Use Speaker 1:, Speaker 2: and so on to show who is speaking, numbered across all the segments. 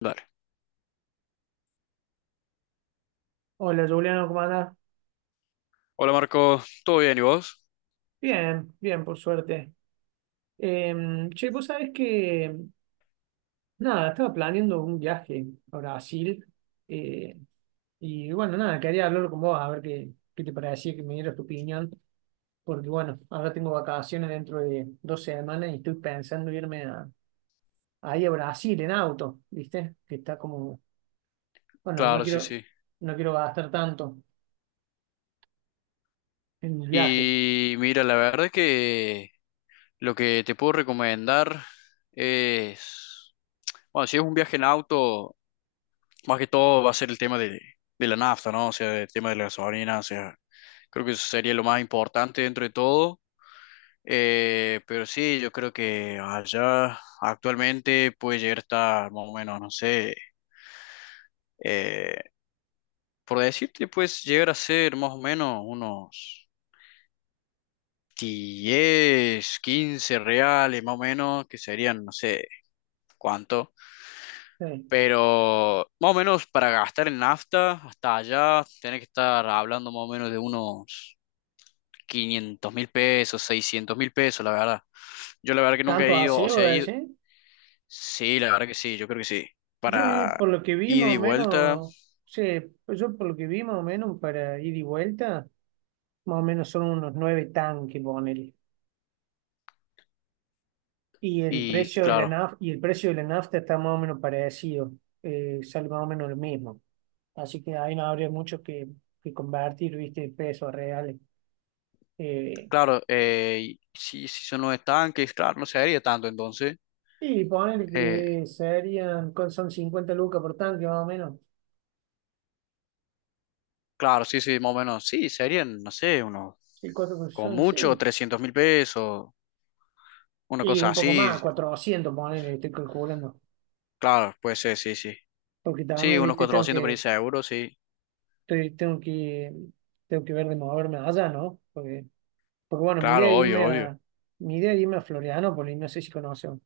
Speaker 1: Dale.
Speaker 2: Hola Juliano, ¿cómo andás?
Speaker 1: Hola Marco, ¿todo bien y vos?
Speaker 2: Bien, bien, por suerte. Eh, Che, vos sabés que, nada, estaba planeando un viaje a Brasil, eh, y bueno, nada, quería hablar con vos a ver qué te parecía, que me dieras tu opinión. Porque bueno, ahora tengo vacaciones dentro de dos semanas y estoy pensando ahí a Brasil en auto, ¿viste? Que está como, bueno, no
Speaker 1: Claro, sí,
Speaker 2: quiero,
Speaker 1: sí.
Speaker 2: no quiero gastar tanto en el viaje.
Speaker 1: Y mira, la verdad que lo que te puedo recomendar es, bueno, si es un viaje en auto, más que todo va a ser el tema de la nafta, ¿no? O sea, el tema de la gasolina, o sea, creo que eso sería lo más importante dentro de todo. Pero sí, yo creo que allá actualmente puede llegar a estar más o menos, no sé, eh, por decirte, puedes llegar a ser más o menos unos 10 15 reales más o menos, que serían no sé cuánto,
Speaker 2: Sí.
Speaker 1: pero más o menos para gastar en nafta hasta allá tenés que estar hablando más o menos de unos 500.000 pesos, 600.000 pesos, la verdad. Yo la verdad que nunca
Speaker 2: ¿Tanto
Speaker 1: he ido,
Speaker 2: así,
Speaker 1: o sea,
Speaker 2: voy a
Speaker 1: he ido,
Speaker 2: decir?
Speaker 1: sí, la verdad que sí, yo creo que sí,
Speaker 2: Yo vi,
Speaker 1: para
Speaker 2: por lo que vi
Speaker 1: ida
Speaker 2: más
Speaker 1: y
Speaker 2: o
Speaker 1: vuelta.
Speaker 2: menos, sí, pues yo por lo que vi más o menos para ir y vuelta, más o menos son unos nueve tanques, ponele. Y el
Speaker 1: Y
Speaker 2: precio de la
Speaker 1: claro,
Speaker 2: nafta, y el precio de la nafta está más o menos parecido, sale más o menos lo mismo. Así que ahí no habría mucho que convertir, viste, pesos reales. Eh,
Speaker 1: claro, y si, son los estanques, claro, no se haría tanto entonces.
Speaker 2: y ponele
Speaker 1: eh,
Speaker 2: que serían, ¿cuánto son 50 lucas por tanque más o menos?
Speaker 1: Claro, sí, sí, más o menos. Sí, serían, no sé, unos,
Speaker 2: Sí,
Speaker 1: con
Speaker 2: son, sí.
Speaker 1: mucho, 300.000 pesos, una
Speaker 2: Y
Speaker 1: cosa
Speaker 2: un poco más,
Speaker 1: así.
Speaker 2: 400, ponele, estoy calculando.
Speaker 1: Claro, puede ser, sí, sí.
Speaker 2: Porque
Speaker 1: Sí,
Speaker 2: también,
Speaker 1: unos
Speaker 2: viste, tengo
Speaker 1: 400 por
Speaker 2: que,
Speaker 1: ahí seguro, sí.
Speaker 2: estoy- tengo que ver de moverme allá, ¿no? Porque, porque bueno,
Speaker 1: Claro, obvio, obvio.
Speaker 2: mi idea es irme a Florianópolis, no sé si conocen.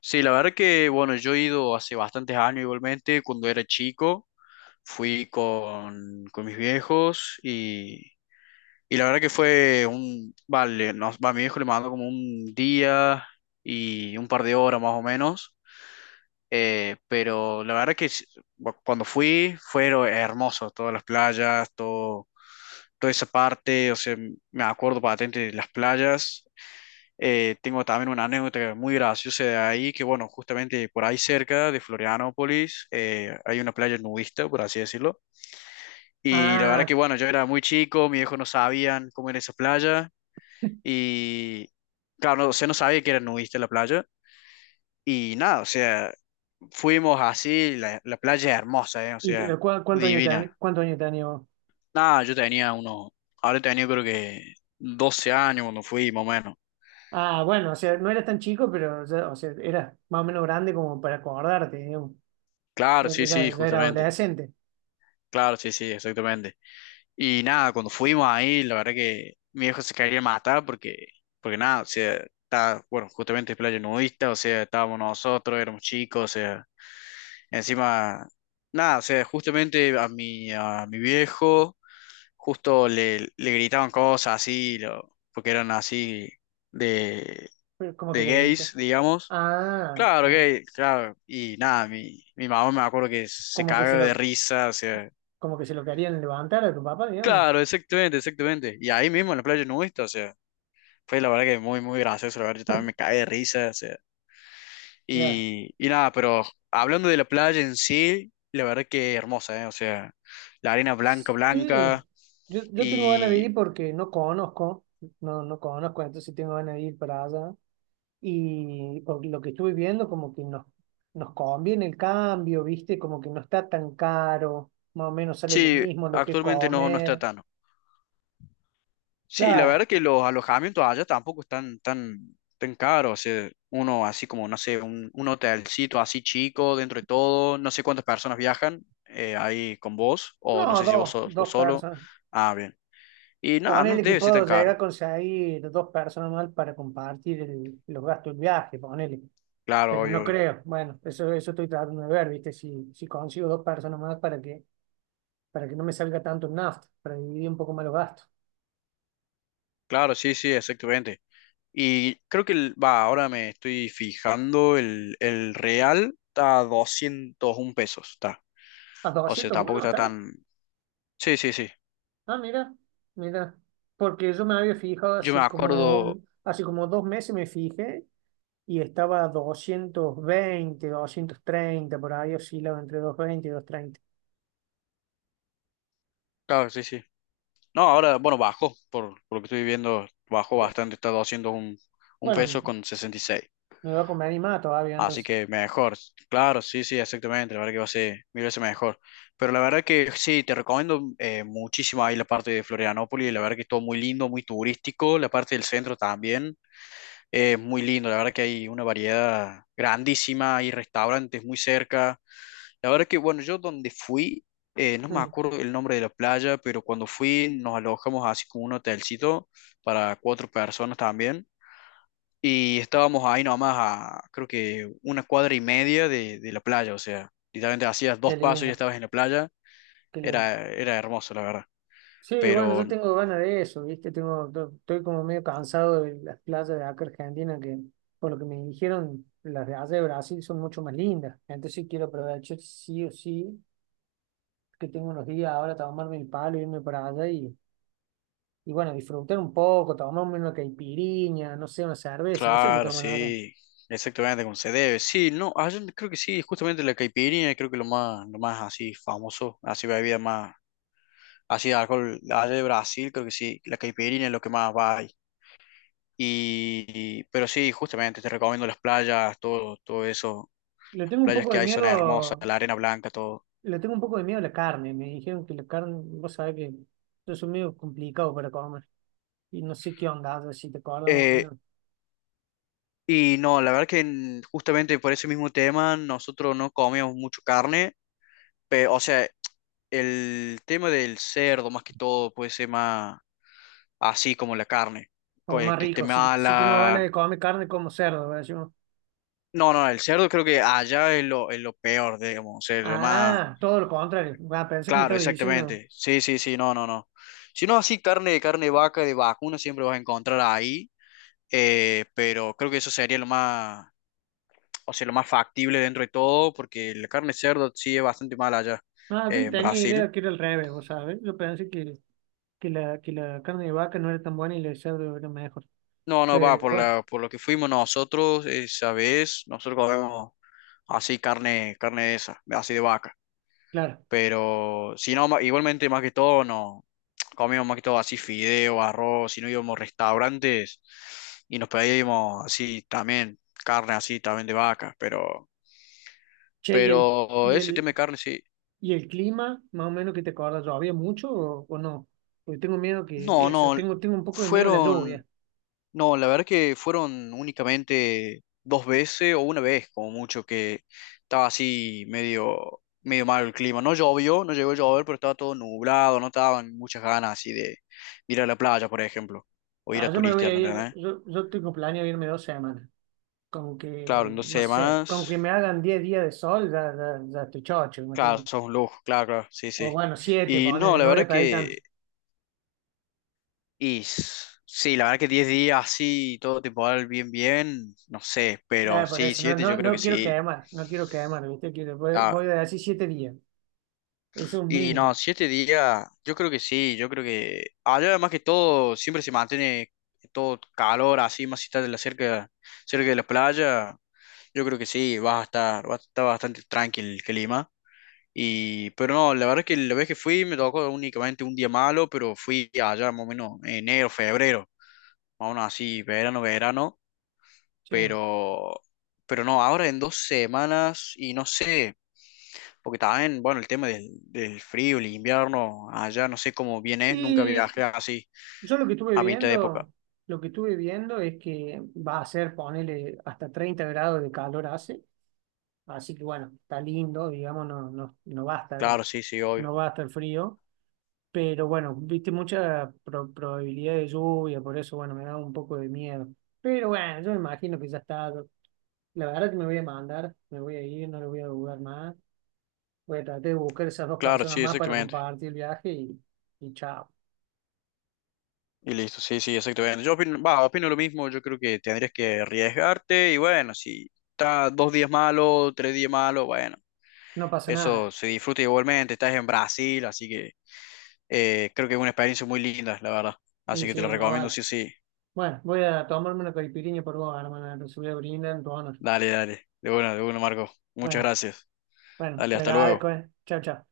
Speaker 1: Sí, la verdad que, bueno, yo he ido hace bastantes años igualmente, cuando era chico, fui con mis viejos y la verdad que vale, mi viejo le mandó como un día y un par de horas más o menos. Pero la verdad que cuando fui, fue hermoso, todas las playas, todo, toda esa parte, o sea, me acuerdo patente de las playas. Tengo también una anécdota muy graciosa de ahí, que bueno, justamente por ahí cerca de Florianópolis, hay una playa nudista, por así decirlo. Y la verdad
Speaker 2: Ah,
Speaker 1: que bueno, yo era muy chico, mis viejos no sabían cómo era esa playa, y claro, no, o sea, no sabía que era nudista la playa. Y nada, o sea, fuimos así, la playa es hermosa, ¿eh? O
Speaker 2: y
Speaker 1: sea,
Speaker 2: pero ¿cuánto años tenía,
Speaker 1: divina.
Speaker 2: cuánto años tenía vos?
Speaker 1: Nada, yo tenía unos, ahora tenía creo que 12 años cuando fui, más o menos.
Speaker 2: Ah, bueno, o sea, no eras tan chico, o sea, eras más o menos grande como para acordarte, digamos.
Speaker 1: Claro, sí, sí,
Speaker 2: Ya era
Speaker 1: justamente.
Speaker 2: adolescente,
Speaker 1: Claro, sí, sí, exactamente. Y nada, cuando fuimos ahí, la verdad que mi viejo se quería matar porque nada, o sea, está, bueno, justamente es playa nudista, o sea, estábamos nosotros, éramos chicos, o sea, encima, nada, o sea, justamente a mi viejo justo le gritaban cosas así, porque eran así de,
Speaker 2: pero como que
Speaker 1: de
Speaker 2: le grita.
Speaker 1: gays, digamos.
Speaker 2: Ah,
Speaker 1: Claro,
Speaker 2: ah,
Speaker 1: gay, claro. Y nada, mi mamá me acuerdo que se
Speaker 2: como que se
Speaker 1: cagó de
Speaker 2: lo,
Speaker 1: risa, o sea.
Speaker 2: como que se lo querían levantar a tu papá, digamos.
Speaker 1: Claro, exactamente, exactamente. Y ahí mismo en la playa nudista, o sea, fue la verdad que muy, muy gracioso, la verdad, yo también me caí de risa, o sea.
Speaker 2: Claro.
Speaker 1: Y nada, pero hablando de la playa en sí, la verdad que hermosa, ¿eh? O sea, la arena blanca,
Speaker 2: Sí,
Speaker 1: blanca.
Speaker 2: yo tengo ganas de
Speaker 1: Y
Speaker 2: ir porque no conozco, no conozco, entonces sí tengo ganas de ir para allá. Y por lo que estuve viendo, nos conviene el cambio, ¿viste? Como que no está tan caro, más o menos sale lo
Speaker 1: sí,
Speaker 2: mismo, lo que
Speaker 1: actualmente no, no está
Speaker 2: comer.
Speaker 1: tan. Sí, la
Speaker 2: Claro,
Speaker 1: verdad que los alojamientos allá tampoco están tan, tan caros. O sea, uno así como, no sé, un, hotelcito así chico dentro de todo. No sé cuántas personas viajan ahí con vos, o no
Speaker 2: no,
Speaker 1: sé si vos, vos
Speaker 2: dos
Speaker 1: solo.
Speaker 2: personas.
Speaker 1: Ah, bien. Y nada,
Speaker 2: Con el
Speaker 1: no debe ser
Speaker 2: equipo
Speaker 1: tan
Speaker 2: llega a
Speaker 1: caro.
Speaker 2: conseguir dos personas más para compartir los gastos del viaje, ponele.
Speaker 1: Claro,
Speaker 2: Pero no
Speaker 1: obvio, obvio.
Speaker 2: creo. Bueno, eso estoy tratando de ver, ¿viste? Si consigo dos personas más para que no me salga tanto el nafta, para dividir un poco más los gastos.
Speaker 1: Claro, sí, sí, exactamente. Y creo que, ahora me estoy fijando, el real está a 201 pesos, está.
Speaker 2: ¿A
Speaker 1: O sea,
Speaker 2: doscientos
Speaker 1: tampoco
Speaker 2: uno
Speaker 1: está
Speaker 2: está?
Speaker 1: tan. Sí, sí, sí.
Speaker 2: Ah, mira, mira. Porque yo me había fijado
Speaker 1: Yo me acuerdo,
Speaker 2: hace como dos meses me fijé y estaba a 220, doscientos treinta, por ahí oscilaba entre 220 y doscientos treinta.
Speaker 1: claro, sí, sí. No, ahora, bueno, bajo por lo que estoy viendo, bajo bastante, está haciendo un
Speaker 2: Bueno,
Speaker 1: peso con 66.
Speaker 2: me voy a comer animada todavía,
Speaker 1: Así
Speaker 2: entonces.
Speaker 1: que mejor, claro, sí, sí, exactamente, la verdad que va a ser mil veces mejor. Pero la verdad que sí, te recomiendo muchísimo ahí la parte de Florianópolis, la verdad que es todo muy lindo, muy turístico, la parte del centro también, es muy lindo, la verdad que hay una variedad grandísima, hay restaurantes muy cerca. La verdad que, bueno, yo donde fui, no me
Speaker 2: Mm,
Speaker 1: acuerdo el nombre de la playa, pero cuando fui nos alojamos así como un hotelcito para cuatro personas también. Y estábamos ahí nomás a, creo que una cuadra y media de la playa, o sea, literalmente hacías
Speaker 2: qué
Speaker 1: 2 pasos y ya
Speaker 2: lindo,
Speaker 1: estabas en la playa.
Speaker 2: qué lindo.
Speaker 1: Era hermoso, la verdad.
Speaker 2: Sí, bueno,
Speaker 1: Pero,
Speaker 2: yo tengo ganas de eso, ¿viste? Estoy como medio cansado de las playas de acá Argentina, que por lo que me dijeron, las de allá de Brasil son mucho más lindas. Entonces sí quiero aprovechar sí o sí, que tengo unos días ahora, tomarme el palo, irme para allá y bueno, disfrutar un poco, tomarme una caipirinha, no sé, una cerveza, no sé qué
Speaker 1: claro,
Speaker 2: toman allá.
Speaker 1: sí, exactamente como se debe. Sí, no, ah, yo creo que sí, justamente la caipirinha, creo que lo más así famoso, así bebida más, así de alcohol, allá de Brasil, creo que sí, la caipirinha es lo que más va ahí. Pero sí, justamente te recomiendo las playas, todo, todo eso,
Speaker 2: Le
Speaker 1: las
Speaker 2: tengo un
Speaker 1: playas
Speaker 2: poco
Speaker 1: que
Speaker 2: de
Speaker 1: hay son hermosas,
Speaker 2: miedo
Speaker 1: la arena blanca, todo.
Speaker 2: Le tengo un poco de miedo a la carne. Me dijeron que la carne, vos sabés que yo soy medio complicado para comer. Y no sé qué onda, a ver si te acordás más o
Speaker 1: Eh,
Speaker 2: menos.
Speaker 1: Y no, la verdad que justamente por ese mismo tema nosotros no comíamos mucho carne, pero, o sea, el tema del cerdo más que todo puede ser más así como la carne,
Speaker 2: Como más
Speaker 1: que esté
Speaker 2: rico. Si tengo ganas
Speaker 1: mala.
Speaker 2: de comer carne, como cerdo, ¿verdad?
Speaker 1: No, no, el cerdo creo que allá es lo, peor, digamos, o sea, lo más.
Speaker 2: Ah, todo lo contrario. Ah, pensé que me
Speaker 1: Claro,
Speaker 2: estabas diciendo.
Speaker 1: exactamente. Sí, sí, sí, no, no, no. Si no, así carne de vaca, de vacuna, siempre vas a encontrar ahí, pero creo que eso sería lo más, o sea, lo más factible dentro de todo, porque la carne de cerdo sí es bastante mala allá
Speaker 2: Ah, yo le
Speaker 1: en
Speaker 2: tenía idea
Speaker 1: Brasil.
Speaker 2: que era al revés, vos sabés. Yo pensé que la carne de vaca no era tan buena y la de cerdo era mejor.
Speaker 1: No, no,
Speaker 2: Pero bueno,
Speaker 1: por lo que fuimos nosotros esa vez, nosotros comemos así carne de esa, así de vaca.
Speaker 2: claro.
Speaker 1: Pero si no, igualmente más que todo, no. Comíamos más que todo así fideo, arroz, si no íbamos a restaurantes y nos pedíamos así también, carne así también de vaca, pero,
Speaker 2: Che, y el,
Speaker 1: pero
Speaker 2: y
Speaker 1: ese tema de
Speaker 2: el,
Speaker 1: carne sí.
Speaker 2: ¿Y el clima, más o menos, que te acordás? ¿Llovía mucho o no? Porque tengo miedo que
Speaker 1: No,
Speaker 2: eso,
Speaker 1: no,
Speaker 2: tengo, tengo un poco de miedo a la
Speaker 1: fueron,
Speaker 2: lluvia.
Speaker 1: no, la verdad que fueron únicamente 2 veces o una vez como mucho que estaba así medio, medio mal el clima. No llovió, no llegó a llover, pero estaba todo nublado, no estaban muchas ganas así de ir a la playa, por ejemplo, o ir
Speaker 2: Ah,
Speaker 1: a
Speaker 2: yo me voy
Speaker 1: turistear,
Speaker 2: a
Speaker 1: ¿me
Speaker 2: ir,
Speaker 1: entendés?
Speaker 2: yo tengo planeado irme dos semanas. Como
Speaker 1: Claro,
Speaker 2: que,
Speaker 1: en dos
Speaker 2: no sé, como que me
Speaker 1: semanas,
Speaker 2: hagan 10 días de sol, ya estoy chocho,
Speaker 1: claro,
Speaker 2: imagínate.
Speaker 1: sos un lujo, claro, claro, sí,
Speaker 2: O
Speaker 1: sí.
Speaker 2: bueno, 7
Speaker 1: Y no,
Speaker 2: ponele,
Speaker 1: la
Speaker 2: no voy a
Speaker 1: verdad
Speaker 2: pedir tanto.
Speaker 1: que sí, la verdad que 10 días así, todo temporal bien, bien, no sé, pero
Speaker 2: Por
Speaker 1: sí,
Speaker 2: eso, no,
Speaker 1: 7 yo
Speaker 2: no,
Speaker 1: creo
Speaker 2: no
Speaker 1: que
Speaker 2: quiero
Speaker 1: sí.
Speaker 2: quemar, no quiero quemar, ¿viste? Quiero, voy,
Speaker 1: Ah,
Speaker 2: voy a decir 7 días. Eso es un
Speaker 1: y no,
Speaker 2: mínimo.
Speaker 1: 7 días, yo creo que sí, yo creo que. Allá además que todo, siempre se mantiene todo calor así, más si estás cerca de la playa, yo creo que sí, vas a estar, bastante tranquilo que Lima. Pero no, la verdad que la vez que fui me tocó únicamente un día malo, pero fui allá más o menos enero, febrero, más o menos así, verano, verano.
Speaker 2: Sí.
Speaker 1: pero, pero no, ahora en 2 semanas y no sé, porque también, bueno, el tema del frío, el invierno, allá no sé cómo bien es, nunca
Speaker 2: Y
Speaker 1: viajé así
Speaker 2: yo lo que estuve
Speaker 1: a mitad de época.
Speaker 2: viendo, lo que estuve viendo es que va a ser, ponele, hasta 30 grados de calor hace, así que bueno, está lindo, digamos, no, no, no va a estar,
Speaker 1: Claro, sí, sí, obvio.
Speaker 2: no va a estar frío, pero bueno, viste mucha probabilidad de lluvia, por eso bueno, me da un poco de miedo. Pero bueno, yo me imagino que ya está, la verdad que me voy a mandar, me voy a ir, no lo voy a dudar más, voy a tratar de buscar esas dos
Speaker 1: Claro,
Speaker 2: personas
Speaker 1: sí,
Speaker 2: más para
Speaker 1: exactamente.
Speaker 2: compartir el viaje y chao,
Speaker 1: Y listo, sí, sí, exactamente. Yo opino lo mismo, yo creo que tendrías que arriesgarte y bueno, si está 2 días malo, 3 días malo, bueno,
Speaker 2: no pasa
Speaker 1: eso
Speaker 2: nada,
Speaker 1: se disfruta igualmente, estás en Brasil, así que creo que es una experiencia muy linda, la verdad. Así
Speaker 2: y
Speaker 1: que te lo
Speaker 2: sí, más
Speaker 1: recomiendo,
Speaker 2: vale.
Speaker 1: sí, sí.
Speaker 2: Bueno, voy a tomarme una caipirinha por vos, hermana. Te voy a brindar en tu honor.
Speaker 1: Dale, dale. De bueno, Marco. Muchas
Speaker 2: Bueno,
Speaker 1: gracias.
Speaker 2: bueno,
Speaker 1: Dale,
Speaker 2: te
Speaker 1: hasta
Speaker 2: agradezco,
Speaker 1: luego.
Speaker 2: eh. Chao, chao.